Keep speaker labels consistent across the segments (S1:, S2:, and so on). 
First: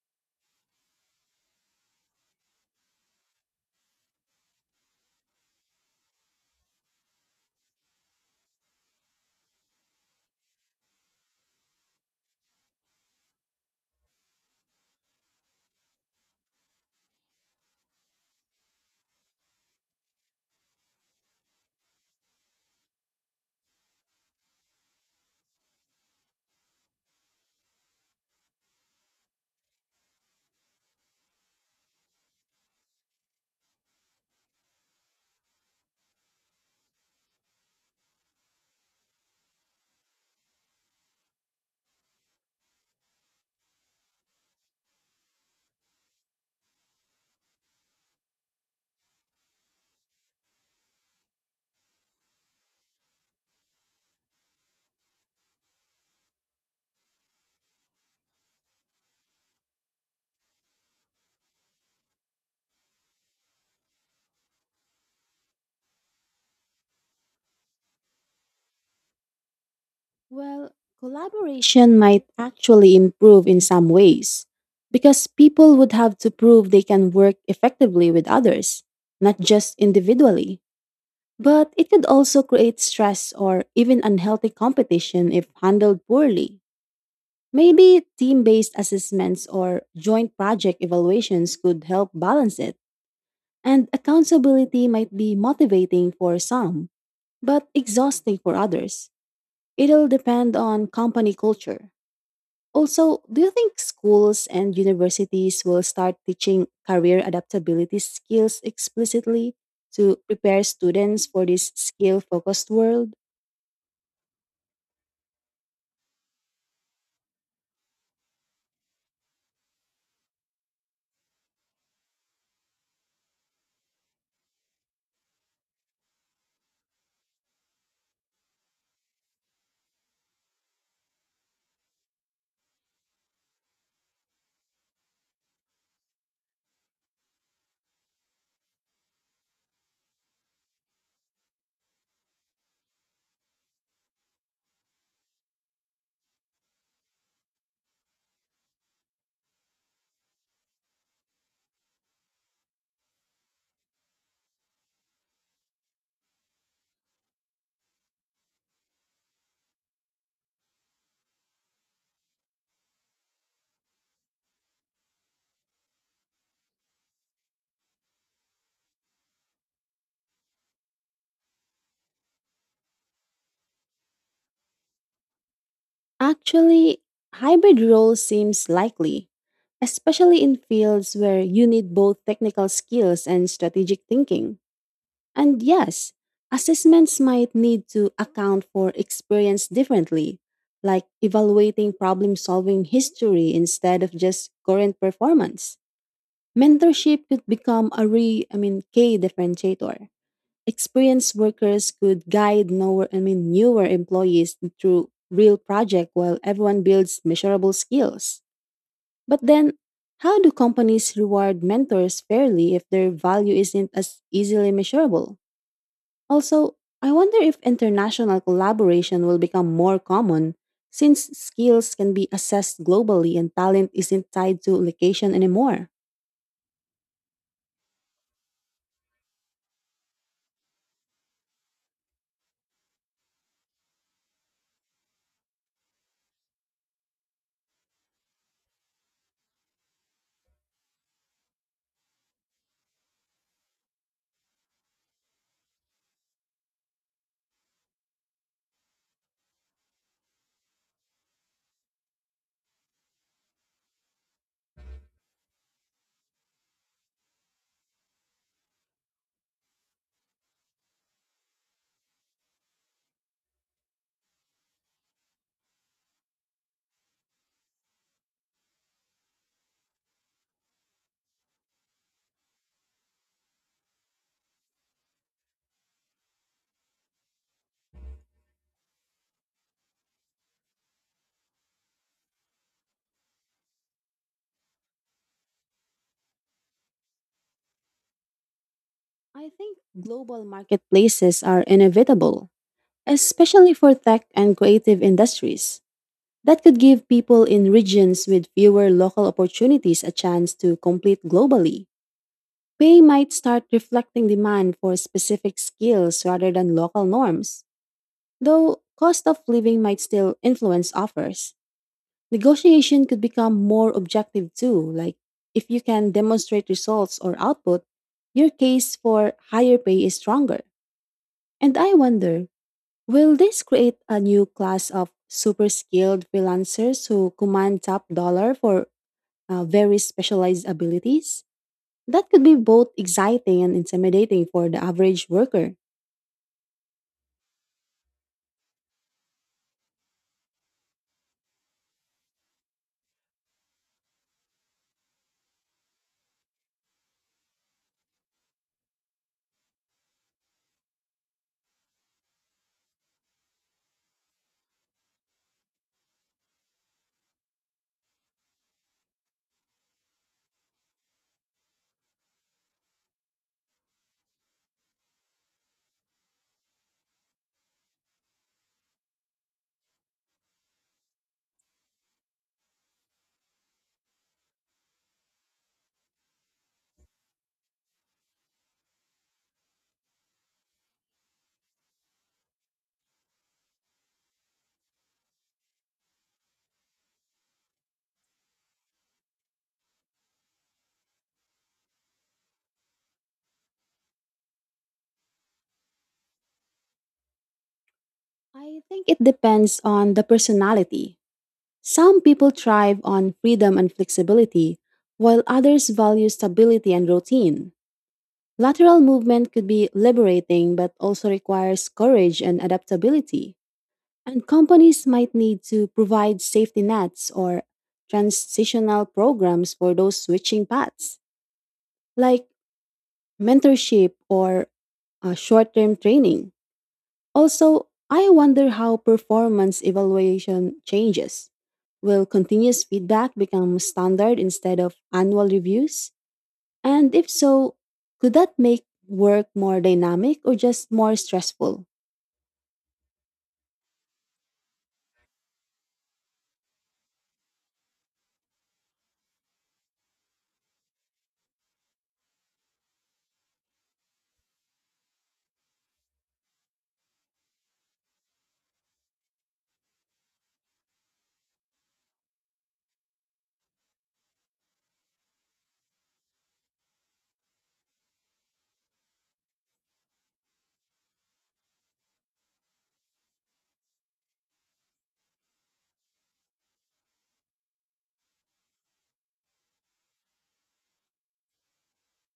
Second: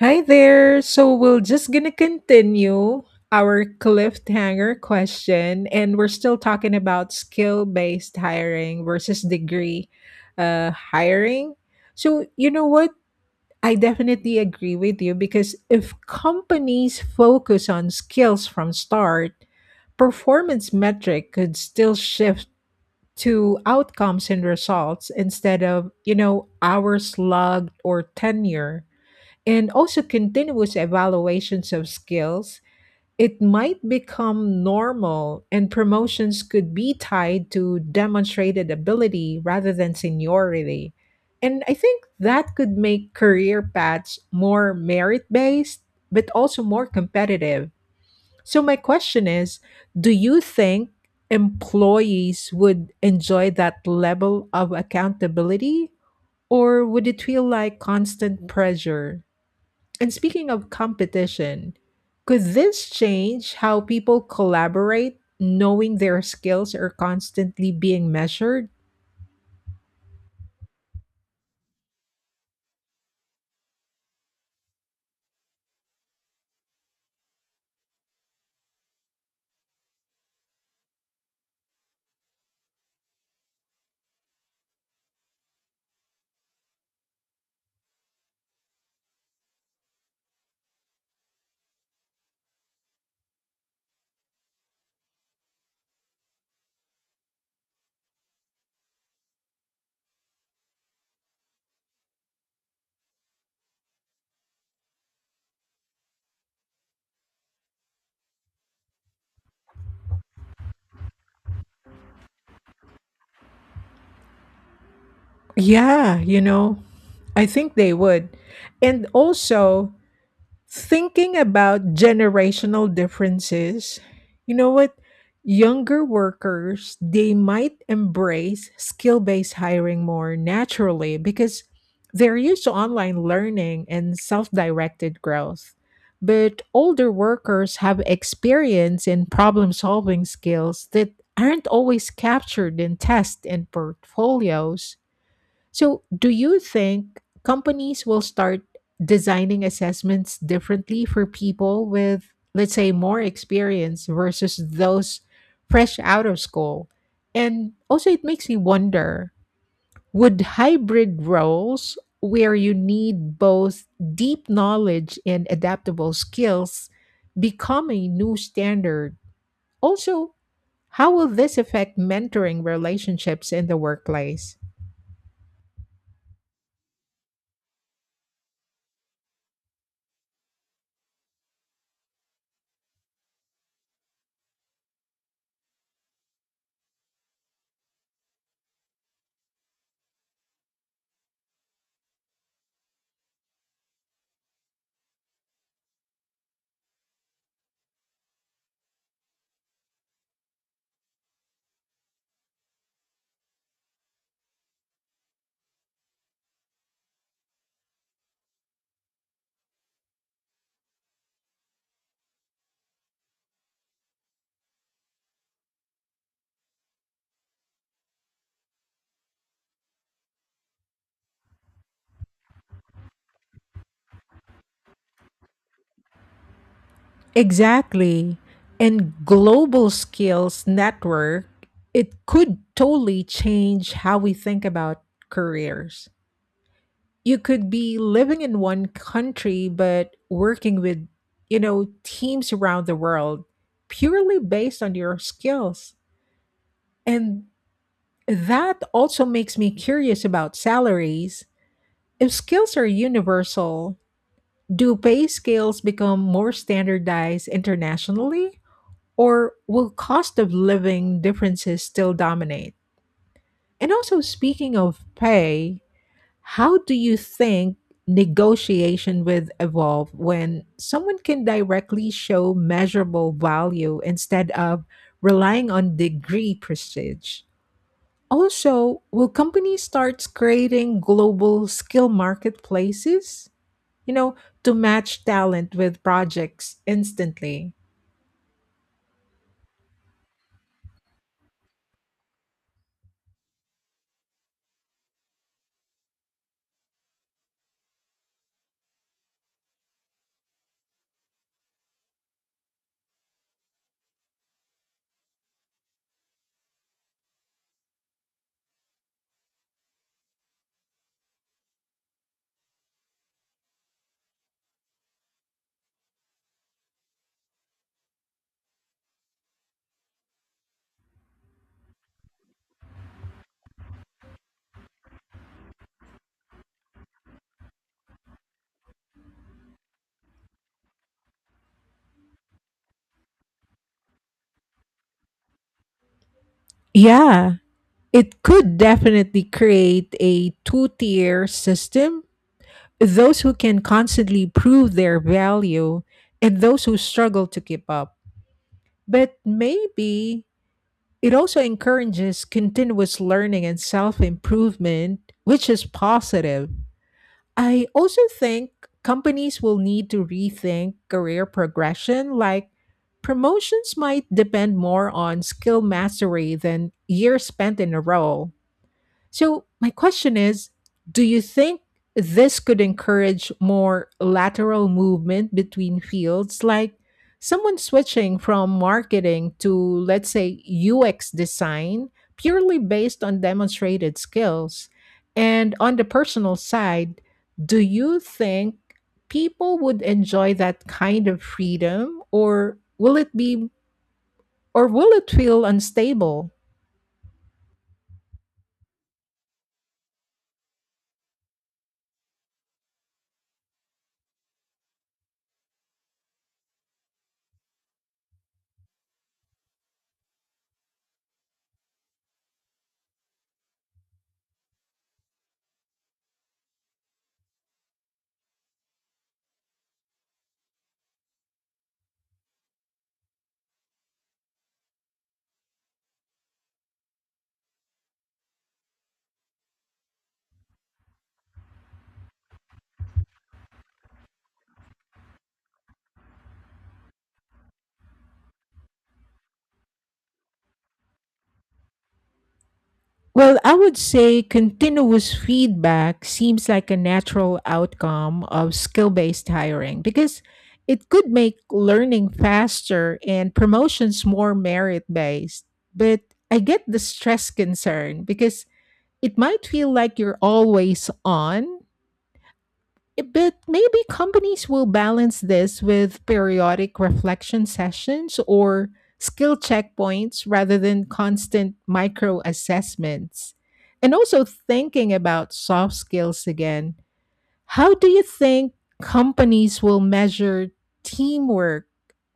S1: Hi there. So we're just gonna continue our cliffhanger question, and we're still talking about skill-based hiring versus degree hiring. So you know what? I definitely agree with you because if companies focus on skills from start, performance metric could still shift to outcomes and results instead of hours logged or tenure, and also continuous evaluations of skills, it might become normal and promotions could be tied to demonstrated ability rather than seniority. And I think that could make career paths more merit based, but also more competitive. So, my question is, do you think employees would enjoy that level of accountability, or would it feel like constant pressure? And speaking of competition, could this change how people collaborate, knowing their skills are constantly being measured?
S2: Well, collaboration might actually improve in some ways because people would have to prove they can work effectively with others, not just individually. But it could also create stress or even unhealthy competition if handled poorly. Maybe team based assessments or joint project evaluations could help balance it, and accountability might be motivating for some, but exhausting for others. It'll depend on company culture. Also, do you think schools and universities will start teaching career adaptability skills explicitly to prepare students for this skill focused world?
S1: Yeah, you know, I think they would. And also, thinking about generational differences, you know what? Younger workers, they might embrace skill based hiring more naturally because they're used to online learning and self directed growth. But older workers have experience in problem solving skills that aren't always captured in tests and portfolios. So, do you think companies will start designing assessments differently for people with, let's say, more experience versus those fresh out of school? And also, it makes me wonder, would hybrid roles where you need both deep knowledge and adaptable skills become a new standard? Also, how will this affect mentoring relationships in the workplace?
S2: Actually, hybrid roles seems likely, especially in fields where you need both technical skills and strategic thinking. And yes, assessments might need to account for experience differently, like evaluating problem solving history instead of just current performance. Mentorship could become a re I mean key differentiator. Experienced workers could guide newer I mean newer employees through real project while everyone builds measurable skills. But then how do companies reward mentors fairly if their value isn't as easily measurable? Also, I wonder if international collaboration will become more common since skills can be assessed globally and talent isn't tied to location anymore.
S1: Exactly. And global skills network, it could totally change how we think about careers. You could be living in one country but working with, you know, teams around the world purely based on your skills. And that also makes me curious about salaries. If skills are universal, do pay scales become more standardized internationally, or will cost of living differences still dominate? And also, speaking of pay, how do you think negotiation with evolve when someone can directly show measurable value instead of relying on degree prestige? Also, will companies start creating global skill marketplaces, you know, to match talent with projects instantly?
S2: I think global marketplaces are inevitable, especially for tech and creative industries. That could give people in regions with fewer local opportunities a chance to compete globally. Pay might start reflecting demand for specific skills rather than local norms, though cost of living might still influence offers. Negotiation could become more objective too, like if you can demonstrate results or output, your case for higher pay is stronger. And I wonder, will this create a new class of super skilled freelancers who command top dollar for very specialized abilities? That could be both exciting and intimidating for the average worker.
S1: Yeah, it could definitely create a two tier system, those who can constantly prove their value and those who struggle to keep up. But maybe it also encourages continuous learning and self improvement, which is positive. I also think companies will need to rethink career progression, like promotions might depend more on skill mastery than years spent in a role. So, my question is, do you think this could encourage more lateral movement between fields, like someone switching from marketing to, let's say, UX design, purely based on demonstrated skills? And on the personal side, do you think people would enjoy that kind of freedom, or will it feel unstable?
S2: I think it depends on the personality. Some people thrive on freedom and flexibility, while others value stability and routine. Lateral movement could be liberating but also requires courage and adaptability. And companies might need to provide safety nets or transitional programs for those switching paths, like mentorship or short term training. Also, I wonder how performance evaluation changes. Will continuous feedback become standard instead of annual reviews? And if so, could that make work more dynamic or just more stressful?
S1: Well, I would say continuous feedback seems like a natural outcome of skill based hiring because it could make learning faster and promotions more merit based. But I get the stress concern because it might feel like you're always on. But maybe companies will balance this with periodic reflection sessions or skill checkpoints rather than constant micro assessments. And also thinking about soft skills again, how do you think companies will measure teamwork,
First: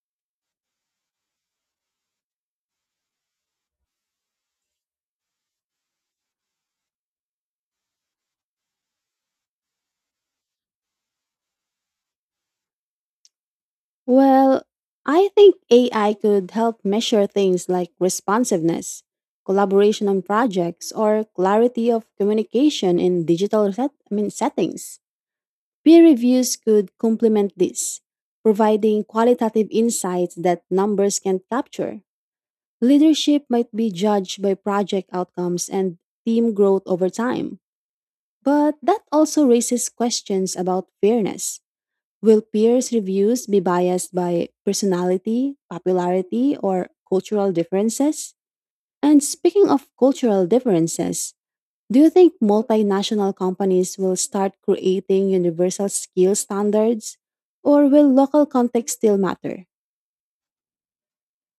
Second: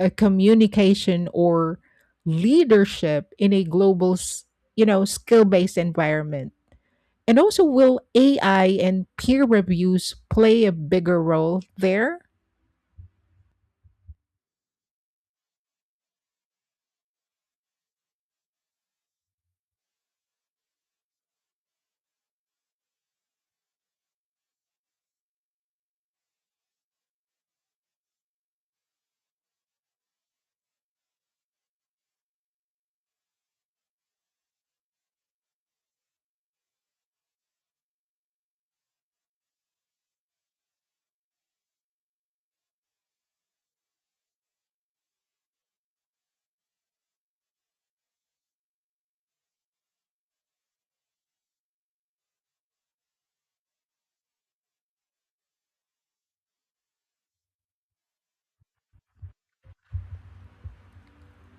S1: communication, or leadership in a global, s- you know, skill-based environment? And also, will AI and peer reviews play a bigger role there?
S2: Well, I think AI could help measure things like responsiveness, collaboration on projects, or clarity of communication in digital settings. Peer reviews could complement this, providing qualitative insights that numbers can't capture. Leadership might be judged by project outcomes and team growth over time. But that also raises questions about fairness. Will peers' reviews be biased by personality, popularity, or cultural differences? And speaking of cultural differences, do you think multinational companies will start creating universal skill standards? Or will local context still matter?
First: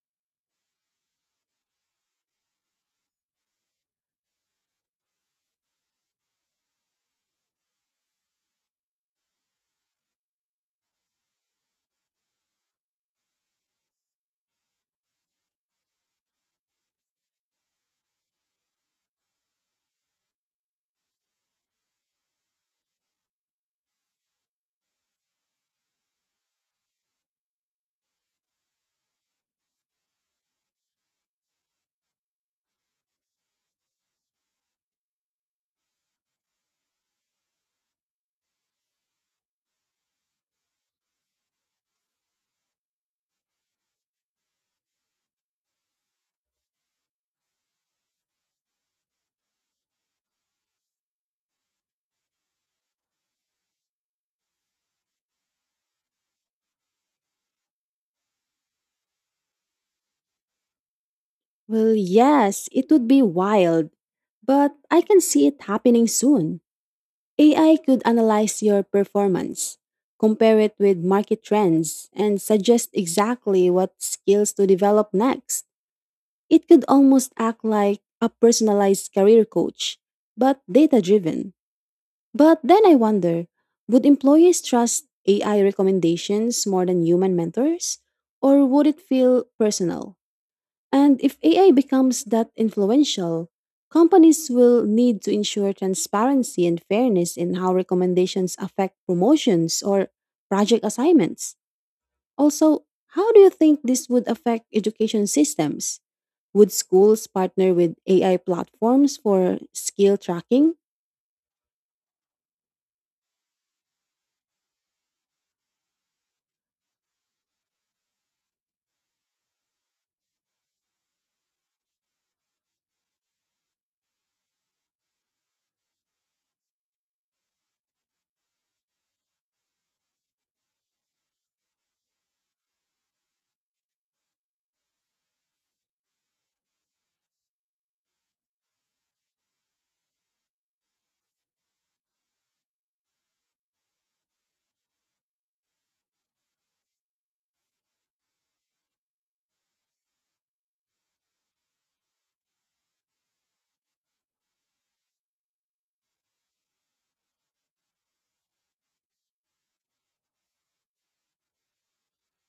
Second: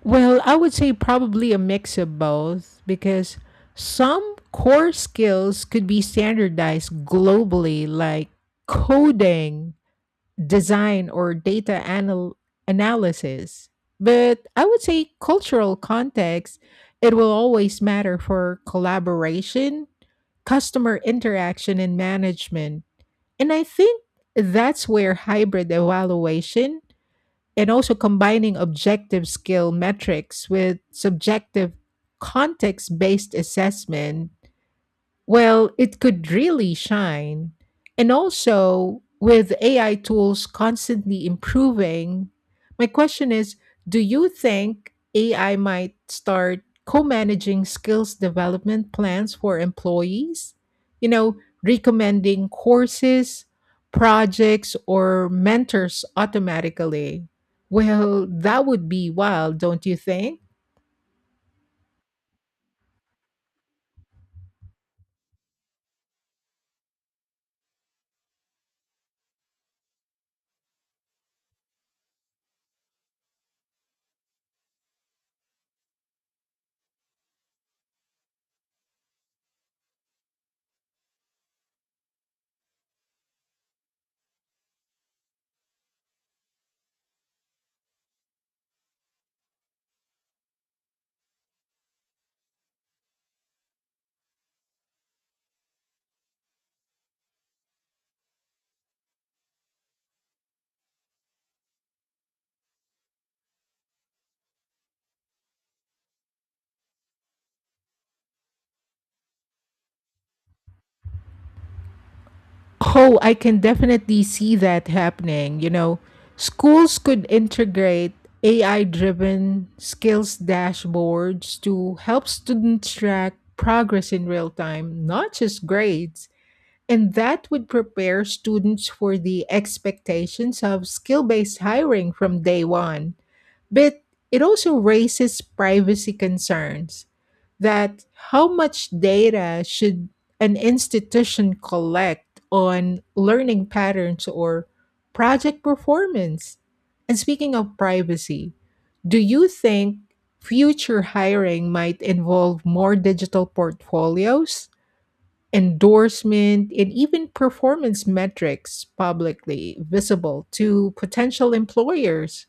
S1: Well, I would say probably a mix of both because some core skills could be standardized globally, like coding, design, or data analysis. But I would say cultural context, it will always matter for collaboration, customer interaction, and management. And I think that's where hybrid evaluation and also combining objective skill metrics with subjective context based assessment, well, it could really shine. And also, with AI tools constantly improving, my question is, do you think AI might start co managing skills development plans for employees? You know, recommending courses, projects, or mentors automatically? Well, that would be wild, don't you think?
S2: Well, yes, it would be wild, but I can see it happening soon. AI could analyze your performance, compare it with market trends, and suggest exactly what skills to develop next. It could almost act like a personalized career coach, but data driven. But then I wonder, would employees trust AI recommendations more than human mentors? Or would it feel personal? And if AI becomes that influential, companies will need to ensure transparency and fairness in how recommendations affect promotions or project assignments. Also, how do you think this would affect education systems? Would schools partner with AI platforms for skill tracking?
S1: Oh, I can definitely see that happening. You know, schools could integrate AI driven skills dashboards to help students track progress in real time, not just grades. And that would prepare students for the expectations of skill based hiring from day one. But it also raises privacy concerns that, how much data should an institution collect on learning patterns or project performance? And speaking of privacy, do you think future hiring might involve more digital portfolios, endorsement, and even performance metrics publicly visible to potential employers?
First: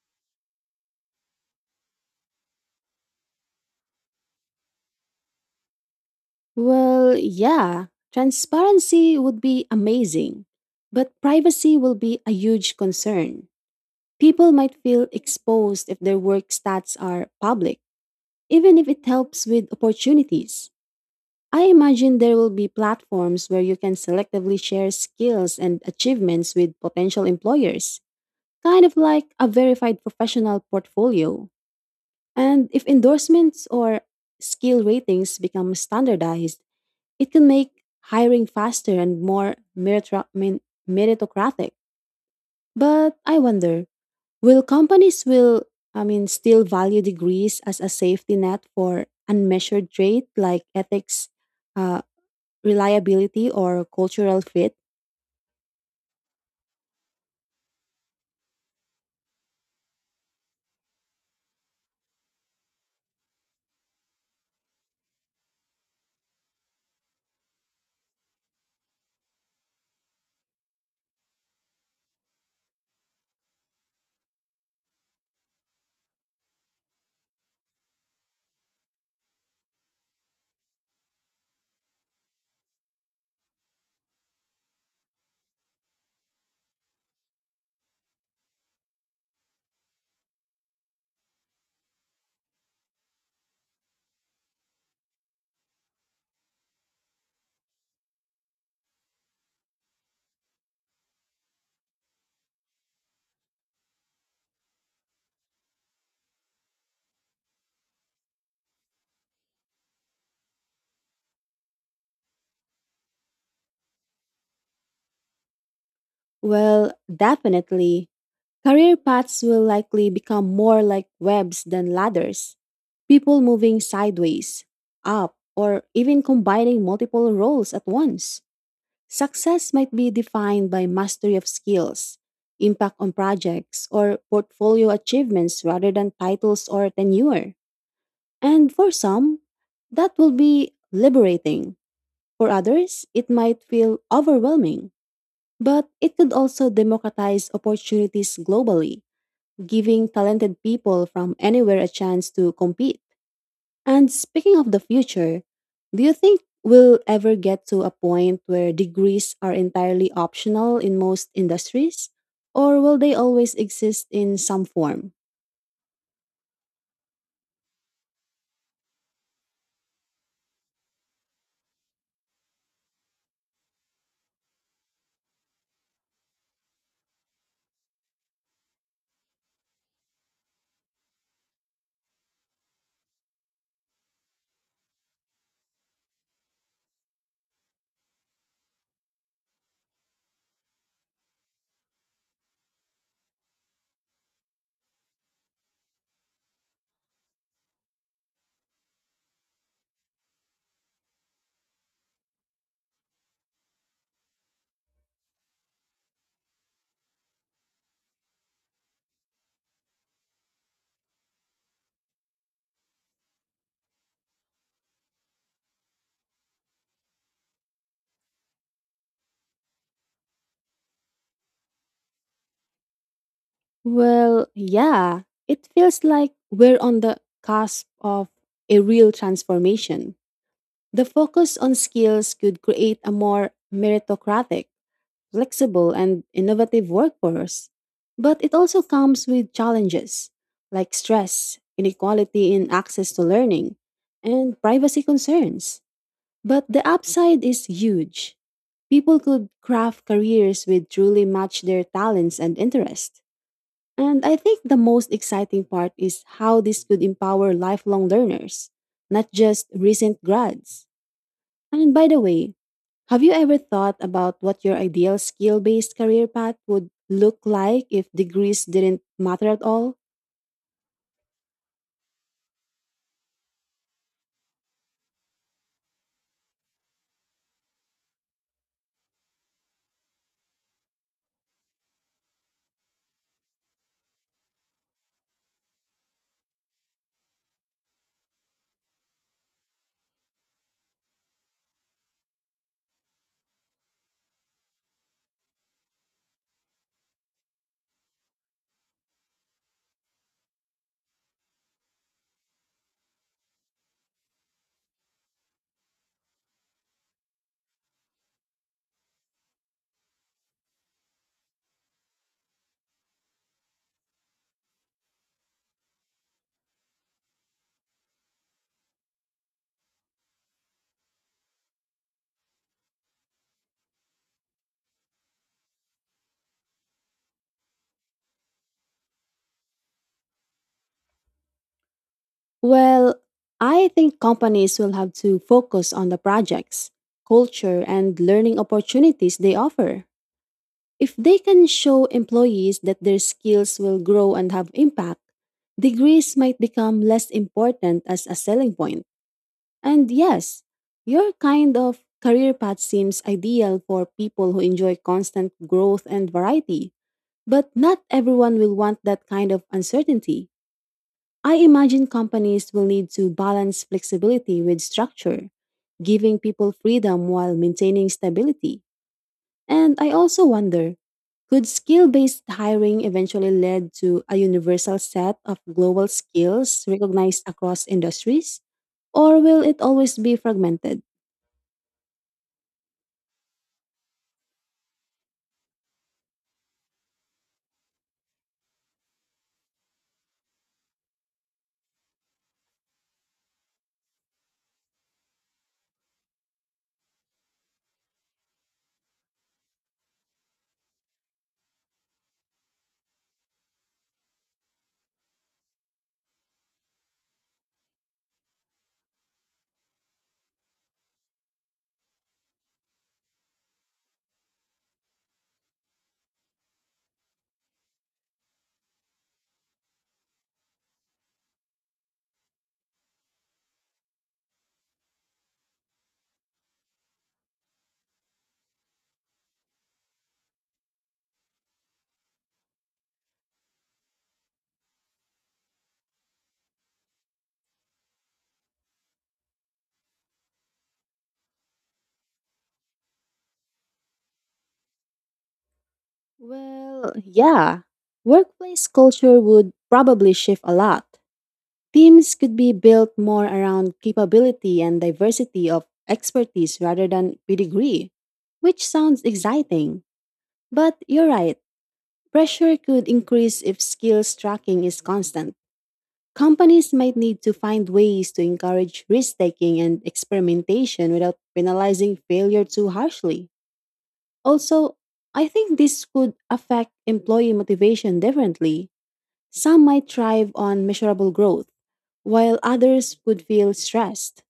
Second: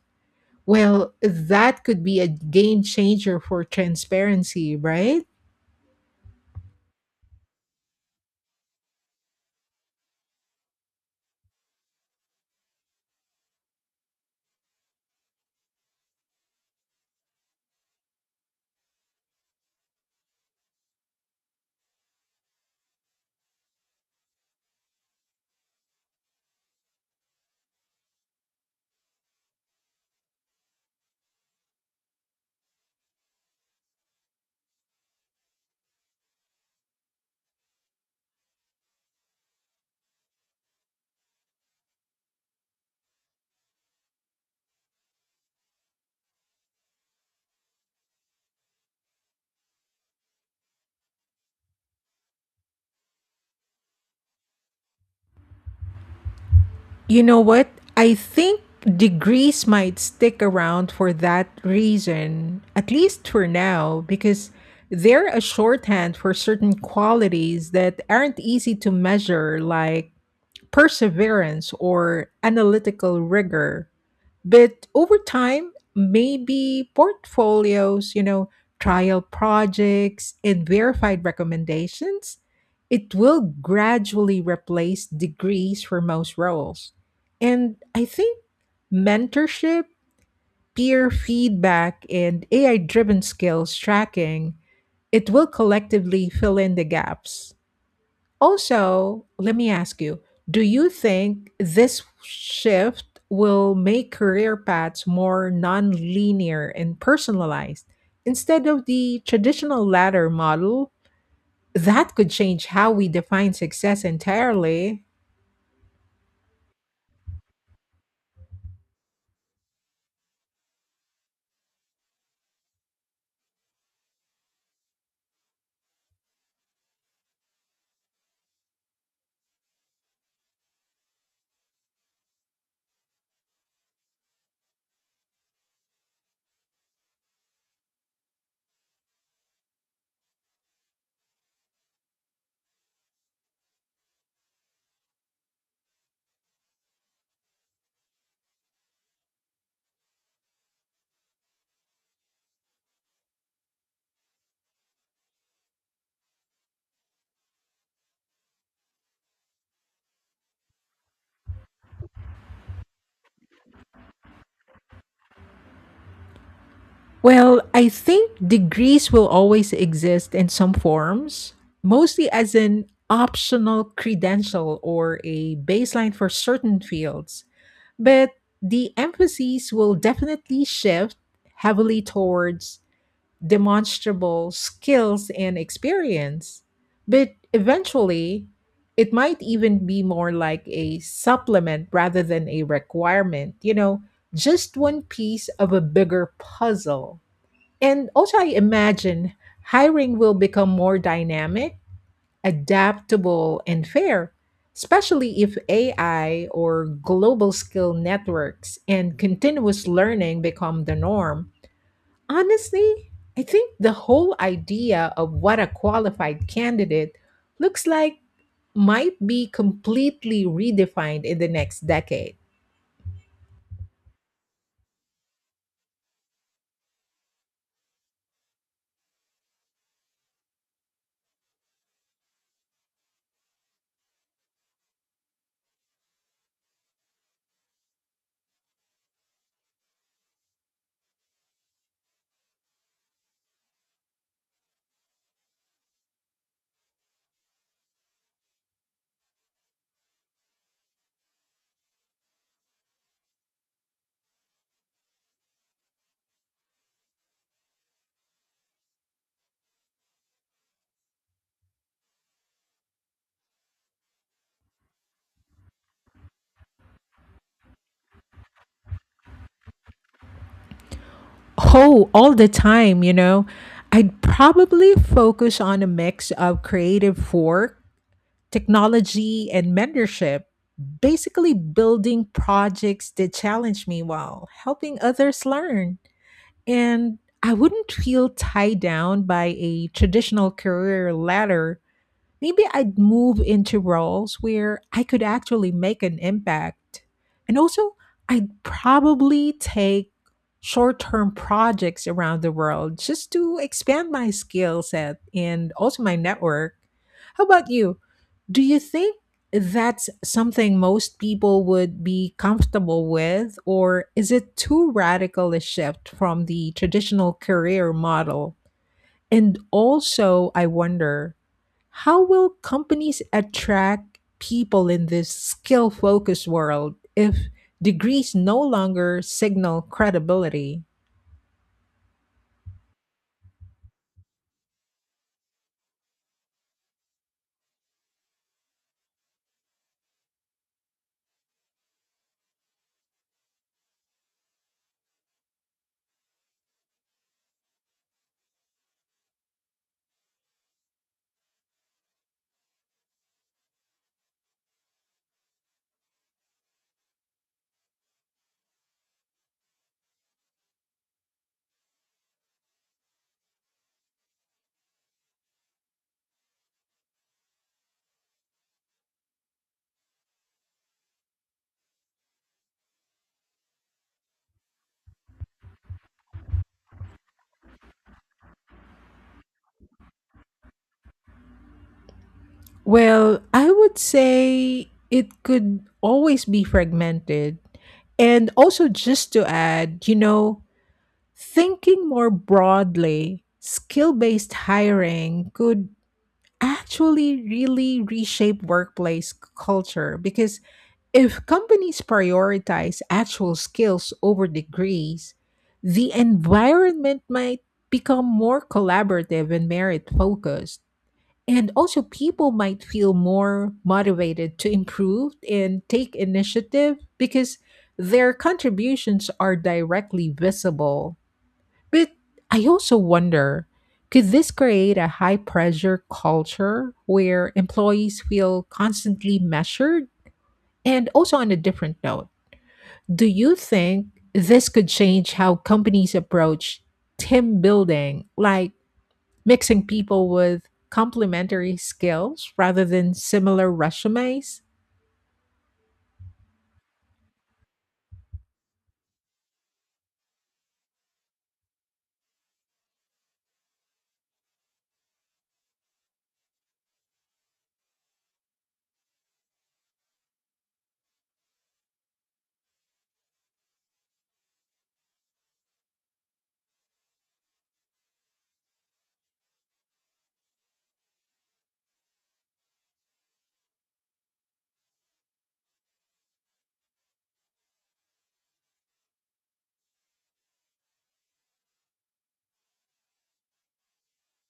S1: Well, that could be a game changer for transparency, right?
S2: Well, yeah, transparency would be amazing, but privacy will be a huge concern. People might feel exposed if their work stats are public, even if it helps with opportunities. I imagine there will be platforms where you can selectively share skills and achievements with potential employers, kind of like a verified professional portfolio. And if endorsements or skill ratings become standardized, it can make hiring faster and more meritocratic. But I wonder, will companies will I mean still value degrees as a safety net for unmeasured trait like ethics, uh, reliability, or cultural fit?
S1: You know what? I think degrees might stick around for that reason, at least for now, because they're a shorthand for certain qualities that aren't easy to measure, like perseverance or analytical rigor. But over time, maybe portfolios, you know, trial projects and verified recommendations, it will gradually replace degrees for most roles. And I think mentorship, peer feedback and AI driven skills tracking, it will collectively fill in the gaps. Also, let me ask you, do you think this shift will make career paths more non-linear and personalized instead of the traditional ladder model? That could change how we define success entirely.
S2: Well, definitely. Career paths will likely become more like webs than ladders. People moving sideways, up, or even combining multiple roles at once. Success might be defined by mastery of skills, impact on projects, or portfolio achievements rather than titles or tenure. And for some, that will be liberating. For others, it might feel overwhelming. But it could also democratize opportunities globally, giving talented people from anywhere a chance to compete. And speaking of the future, do you think we'll ever get to a point where degrees are entirely optional in most industries? Or will they always exist in some form?
S1: Well, I think degrees will always exist in some forms, mostly as an optional credential or a baseline for certain fields. But the emphasis will definitely shift heavily towards demonstrable skills and experience. But eventually, it might even be more like a supplement rather than a requirement, you know, just one piece of a bigger puzzle. And also, I imagine hiring will become more dynamic, adaptable, and fair, especially if AI or global skill networks and continuous learning become the norm. Honestly, I think the whole idea of what a qualified candidate looks like might be completely redefined in the next decade.
S2: Well, yeah, it feels like we're on the cusp of a real transformation. The focus on skills could create a more meritocratic, flexible, and innovative workforce. But it also comes with challenges like stress, inequality in access to learning, and privacy concerns. But the upside is huge. People could craft careers which truly match their talents and interests. And I think the most exciting part is how this could empower lifelong learners, not just recent grads. And by the way, have you ever thought about what your ideal skill based career path would look like if degrees didn't matter at all?
S1: Oh, all the time, you know. I'd probably focus on a mix of creative work, technology and mentorship, basically building projects that challenge me while helping others learn. And I wouldn't feel tied down by a traditional career ladder. Maybe I'd move into roles where I could actually make an impact. And also, I'd probably take short term projects around the world just to expand my skill set and also my network. How about you? Do you think that's something most people would be comfortable with, or is it too radical a shift from the traditional career model? And also, I wonder, how will companies attract people in this skill focused world if degrees no longer signal credibility?
S2: Well, I think companies will have to focus on the projects, culture, and learning opportunities they offer. If they can show employees that their skills will grow and have impact, degrees might become less important as a selling point. And yes, your kind of career path seems ideal for people who enjoy constant growth and variety, but not everyone will want that kind of uncertainty. I imagine companies will need to balance flexibility with structure, giving people freedom while maintaining stability. And I also wonder, could skill based hiring eventually lead to a universal set of global skills recognized across industries? Or will it always be fragmented?
S1: Well, I would say it could always be fragmented. And also, just to add, you know, thinking more broadly, skill based hiring could actually really reshape workplace culture because if companies prioritize actual skills over degrees, the environment might become more collaborative and merit focused. And also, people might feel more motivated to improve and take initiative because their contributions are directly visible. But I also wonder, could this create a high pressure culture where employees feel constantly measured? And also, on a different note, do you think this could change how companies approach team building, like mixing people with complementary skills rather than similar resumes?
S2: Well, yeah. Workplace culture would probably shift a lot. Teams could be built more around capability and diversity of expertise rather than pedigree, which sounds exciting. But you're right, pressure could increase if skills tracking is constant. Companies might need to find ways to encourage risk taking and experimentation without penalizing failure too harshly. Also, I think this could affect employee motivation differently. Some might thrive on measurable growth, while others would feel stressed.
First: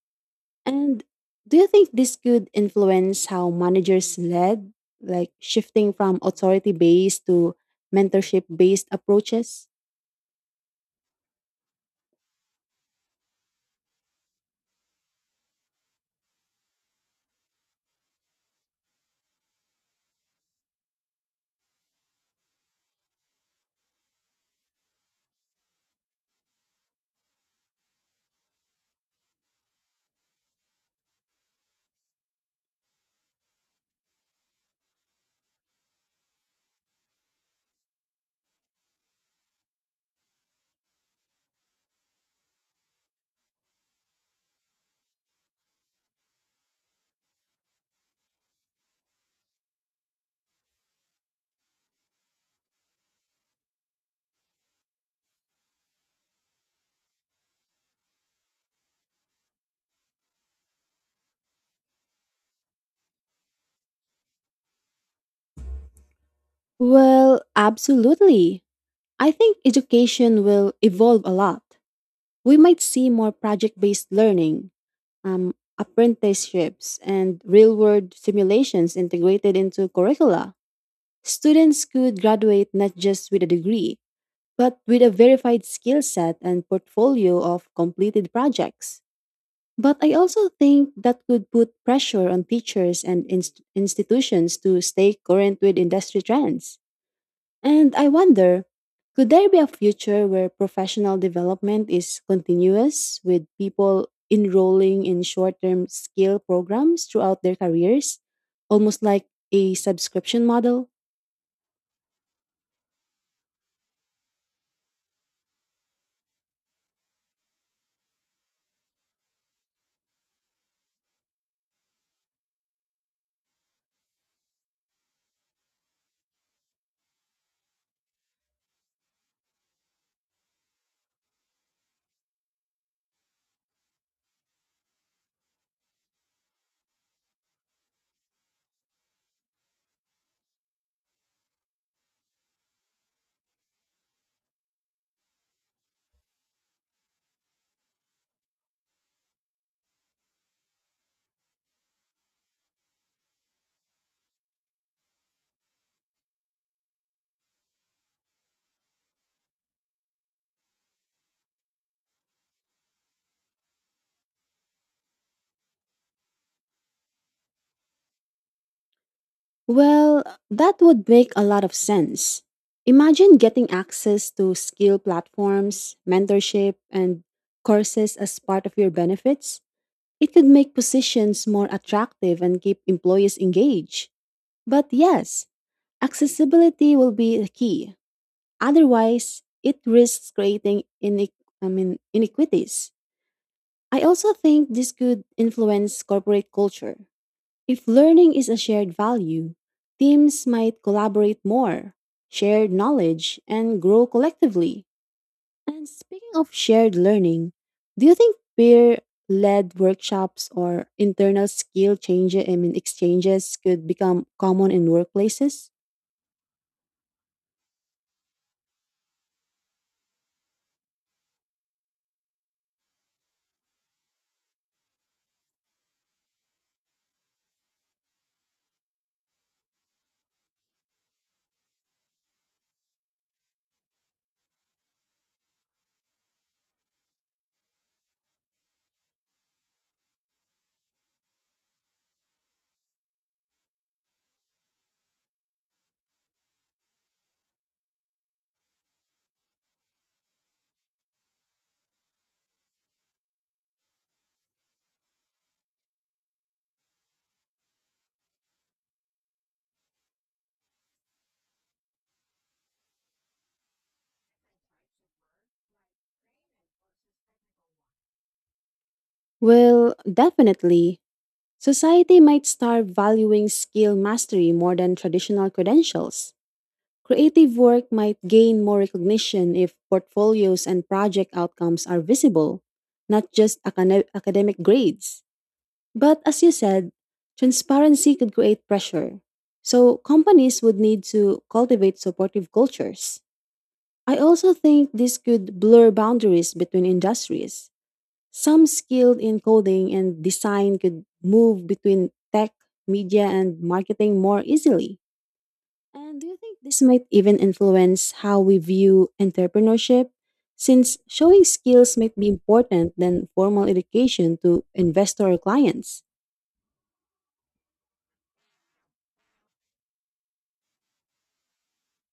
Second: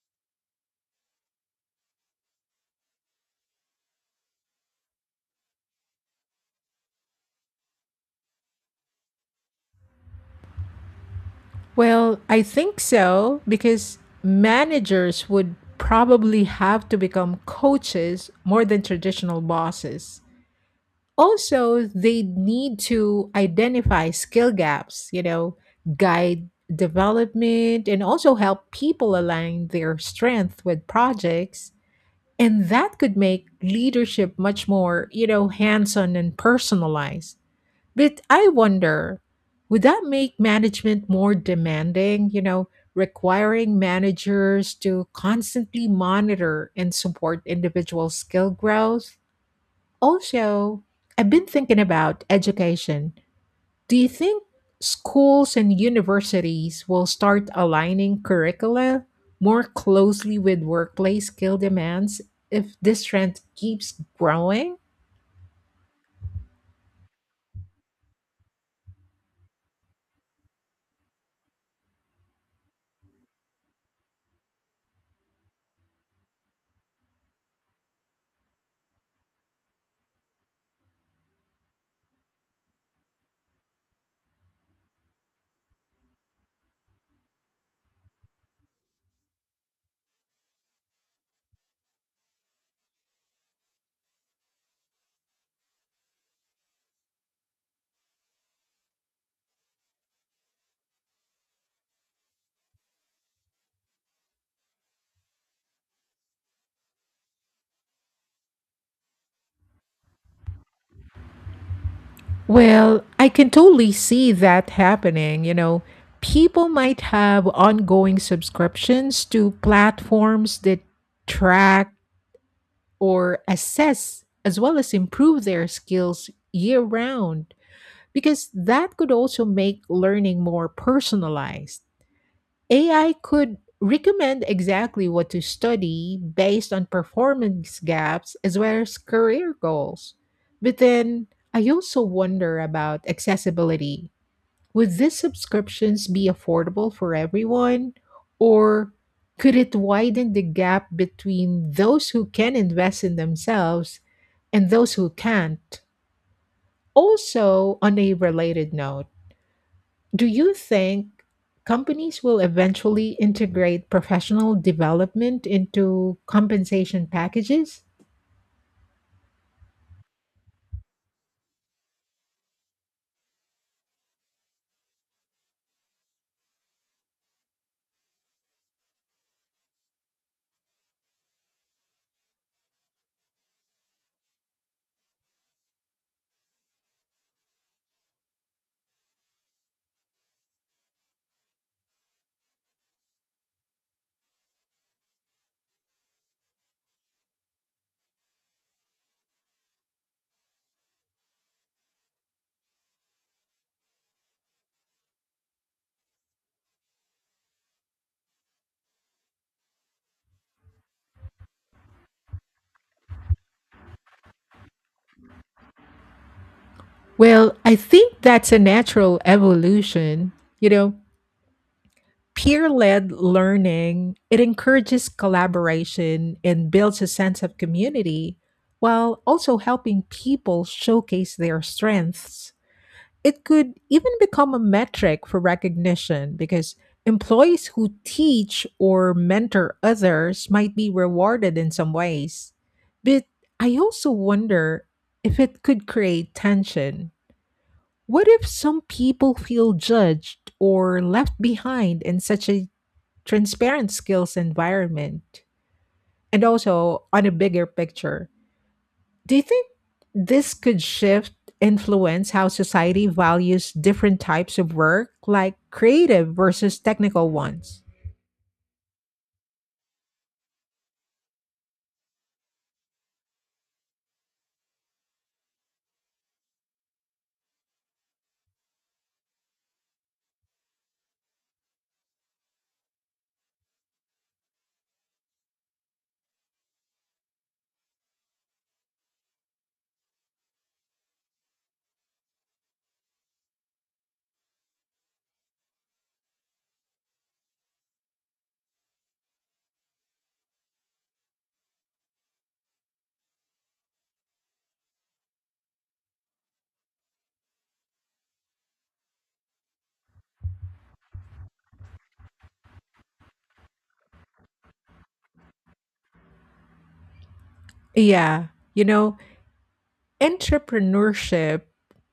S2: And do you think this could influence how managers led, like shifting from authority based to mentorship based approaches?
S1: Well, I think so because managers would probably have to become coaches more than traditional bosses. Also, they need to identify skill gaps, you know, guide development, and also help people align their strength with projects. And that could make leadership much more, you know, hands on and personalized. But I wonder, would that make management more demanding, you know, requiring managers to constantly monitor and support individual skill growth? Also, I've been thinking about education. Do you think schools and universities will start aligning curricula more closely with workplace skill demands if this trend keeps growing?
S2: Well, absolutely. I think education will evolve a lot. We might see more project based learning, um, apprenticeships, and real world simulations integrated into curricula. Students could graduate not just with a degree, but with a verified skill set and portfolio of completed projects. But I also think that could put pressure on teachers and institutions to stay current with industry trends. And I wonder, could there be a future where professional development is continuous with people enrolling in short term skill programs throughout their careers, almost like a subscription model?
S1: Well, I can totally see that happening. You know, people might have ongoing subscriptions to platforms that track or assess as well as improve their skills year round because that could also make learning more personalized. AI could recommend exactly what to study based on performance gaps as well as career goals. But then I also wonder about accessibility. Would these subscriptions be affordable for everyone, or could it widen the gap between those who can invest in themselves and those who can't? Also, on a related note, do you think companies will eventually integrate professional development into compensation packages?
S2: Well, that would make a lot of sense. Imagine getting access to skill platforms, mentorship, and courses as part of your benefits. It could make positions more attractive and keep employees engaged. But yes, accessibility will be the key. Otherwise, it risks creating inequities. I also think this could influence corporate culture. If learning is a shared value, teams might collaborate more, share knowledge, and grow collectively. And speaking of shared learning, do you think peer led workshops or internal skill exchanges could become common in workplaces?
S1: Well, I think that's a natural evolution. You know, peer-led learning, it encourages collaboration and builds a sense of community while also helping people showcase their strengths. It could even become a metric for recognition because employees who teach or mentor others might be rewarded in some ways. But I also wonder if it could create tension. What if some people feel judged or left behind in such a transparent skills environment? And also on a bigger picture, do you think this could shift influence how society values different types of work, like creative versus technical ones?
S2: Well, definitely. Society might start valuing skill mastery more than traditional credentials. Creative work might gain more recognition if portfolios and project outcomes are visible, not just academic grades. But as you said, transparency could create pressure. So companies would need to cultivate supportive cultures. I also think this could blur boundaries between industries. Some skilled in coding and design could move between tech, media, and marketing more easily. And do you think this might even influence how we view entrepreneurship? Since showing skills might be important than formal education to investor or clients?
S1: Yeah, you know, entrepreneurship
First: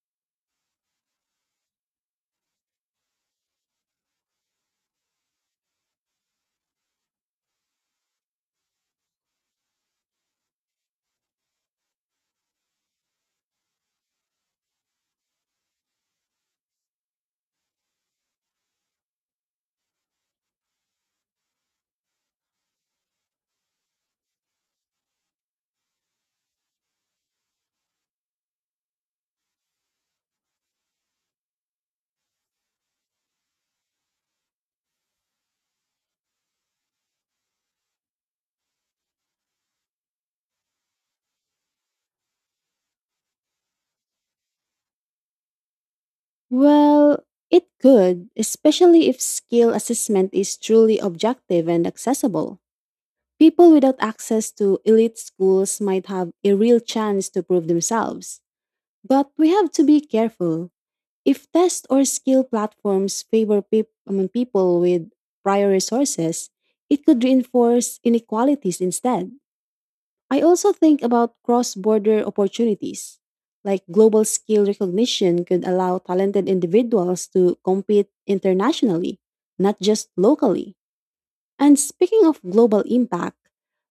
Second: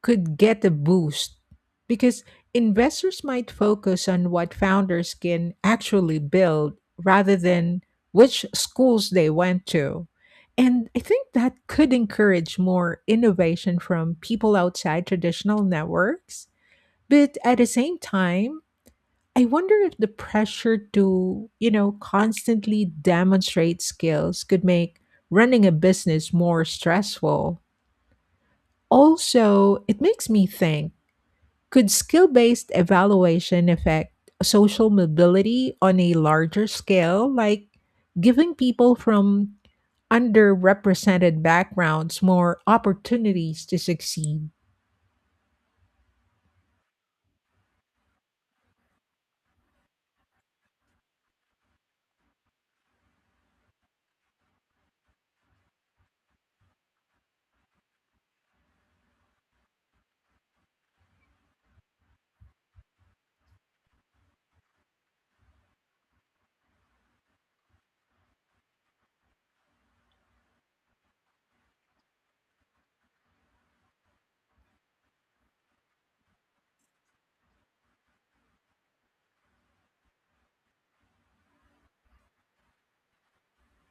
S1: could get a boost because investors might focus on what founders can actually build rather than which schools they went to. And I think that could encourage more innovation from people outside traditional networks. But at the same time, I wonder if the pressure to, you know, constantly demonstrate skills could make running a business more stressful. Also, it makes me think, could skill based evaluation affect social mobility on a larger scale, like giving people from underrepresented backgrounds more opportunities to succeed?
S2: Well, it could, especially if skill assessment is truly objective and accessible. People without access to elite schools might have a real chance to prove themselves. But we have to be careful. If test or skill platforms favor people with prior resources, it could reinforce inequalities instead. I also think about cross border opportunities. Like global skill recognition could allow talented individuals to compete internationally, not just locally. And speaking of global impact,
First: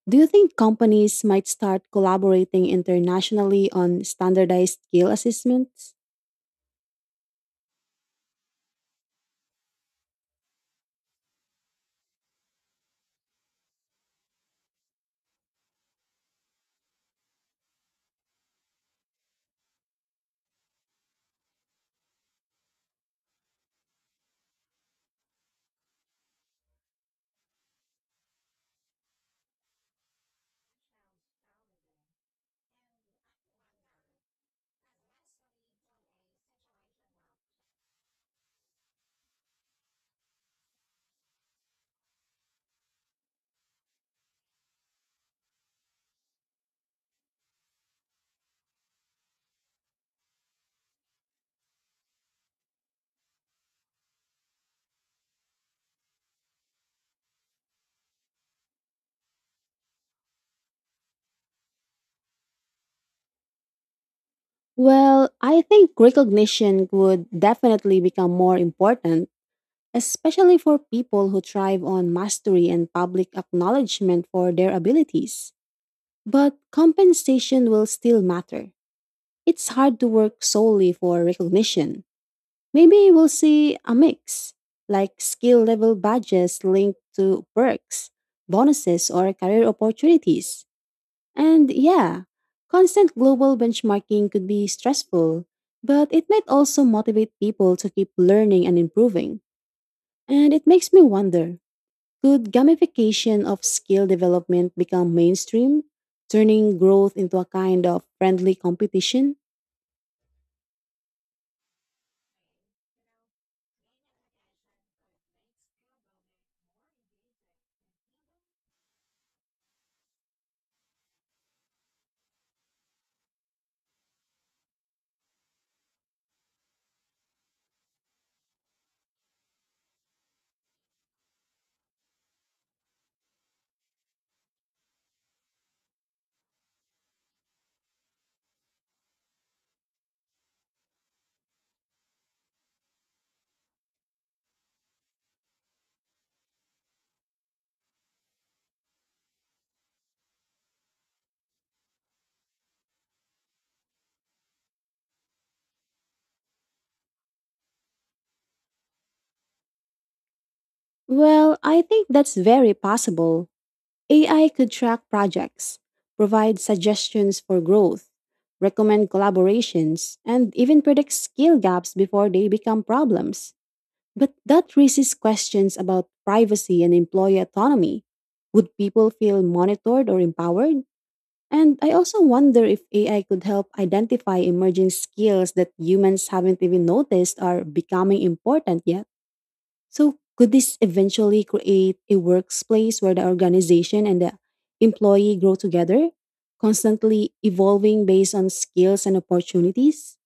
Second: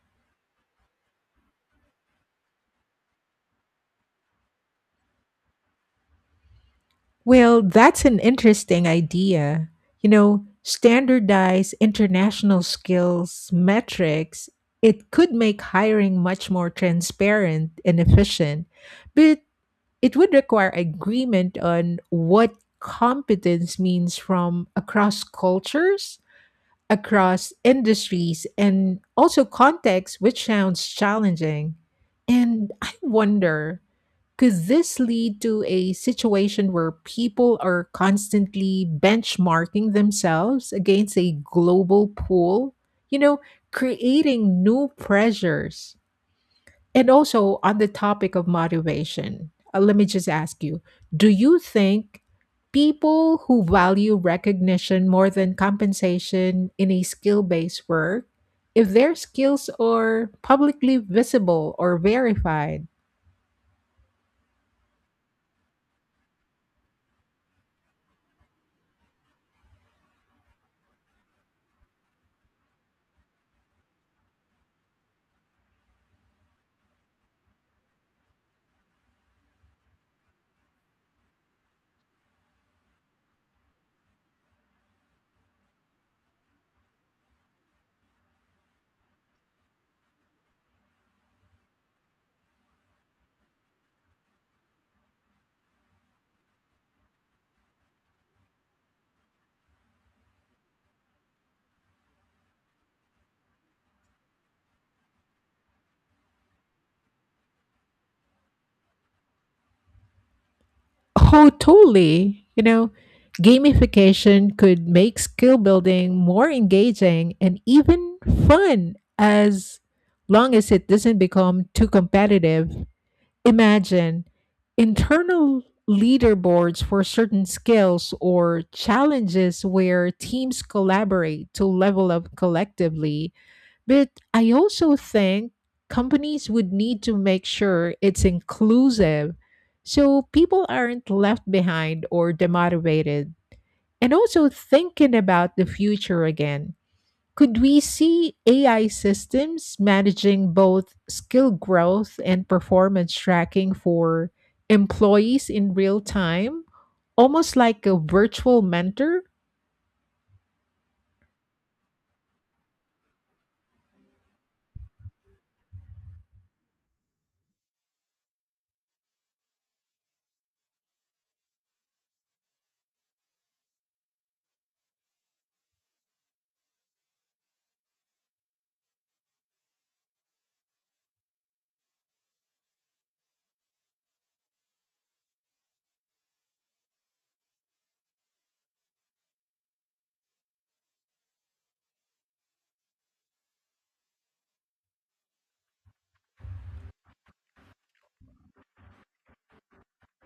S2: do you think companies might start collaborating internationally on standardized skill assessments?
S1: Well, that's an interesting idea. You know, standardize international skills metrics, it could make hiring much more transparent and efficient, but it would require agreement on what competence means from across cultures, across industries, and also contexts, which sounds challenging. And I wonder, could this lead to a situation where people are constantly benchmarking themselves against a global pool? You know, creating new pressures. And also on the topic of motivation, let me just ask you, do you think people who value recognition more than compensation in a skill based work, if their skills are publicly visible or verified?
S2: Well, I think recognition would definitely become more important, especially for people who thrive on mastery and public acknowledgement for their abilities. But compensation will still matter. It's hard to work solely for recognition. Maybe we'll see a mix, like skill level badges linked to perks, bonuses, or career opportunities. And yeah, constant global benchmarking could be stressful, but it might also motivate people to keep learning and improving. And it makes me wonder, could gamification of skill development become mainstream, turning growth into a kind of friendly competition?
S1: Oh, totally. You know, gamification could make skill building more engaging and even fun as long as it doesn't become too competitive. Imagine internal leaderboards for certain skills or challenges where teams collaborate to level up collectively. But I also think companies would need to make sure it's inclusive so people aren't left behind or demotivated. And also thinking about the future again. Could we see AI systems managing both skill growth and performance tracking for employees in real time, almost like a virtual mentor?
S2: Well, I think that's very possible. AI could track projects, provide suggestions for growth, recommend collaborations, and even predict skill gaps before they become problems. But that raises questions about privacy and employee autonomy. Would people feel monitored or empowered? And I also wonder if AI could help identify emerging skills that humans haven't even noticed are becoming important yet. So, could this eventually create a workplace where the organization and the employee grow together, constantly evolving based on skills and opportunities?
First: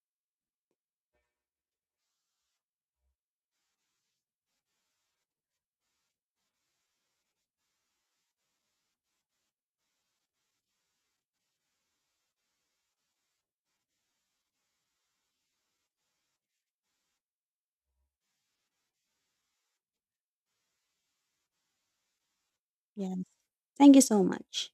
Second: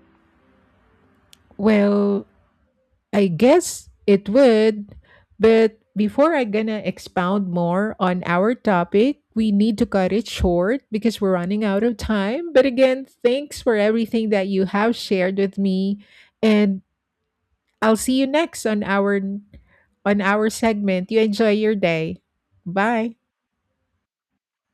S1: Well, I guess it would, but before I gonna expound more on our topic, we need to cut it short because we're running out of time. But again, thanks for everything that you have shared with me, and I'll see you next on our segment. You enjoy your day. Bye.
S2: Yeah. Thank you so much.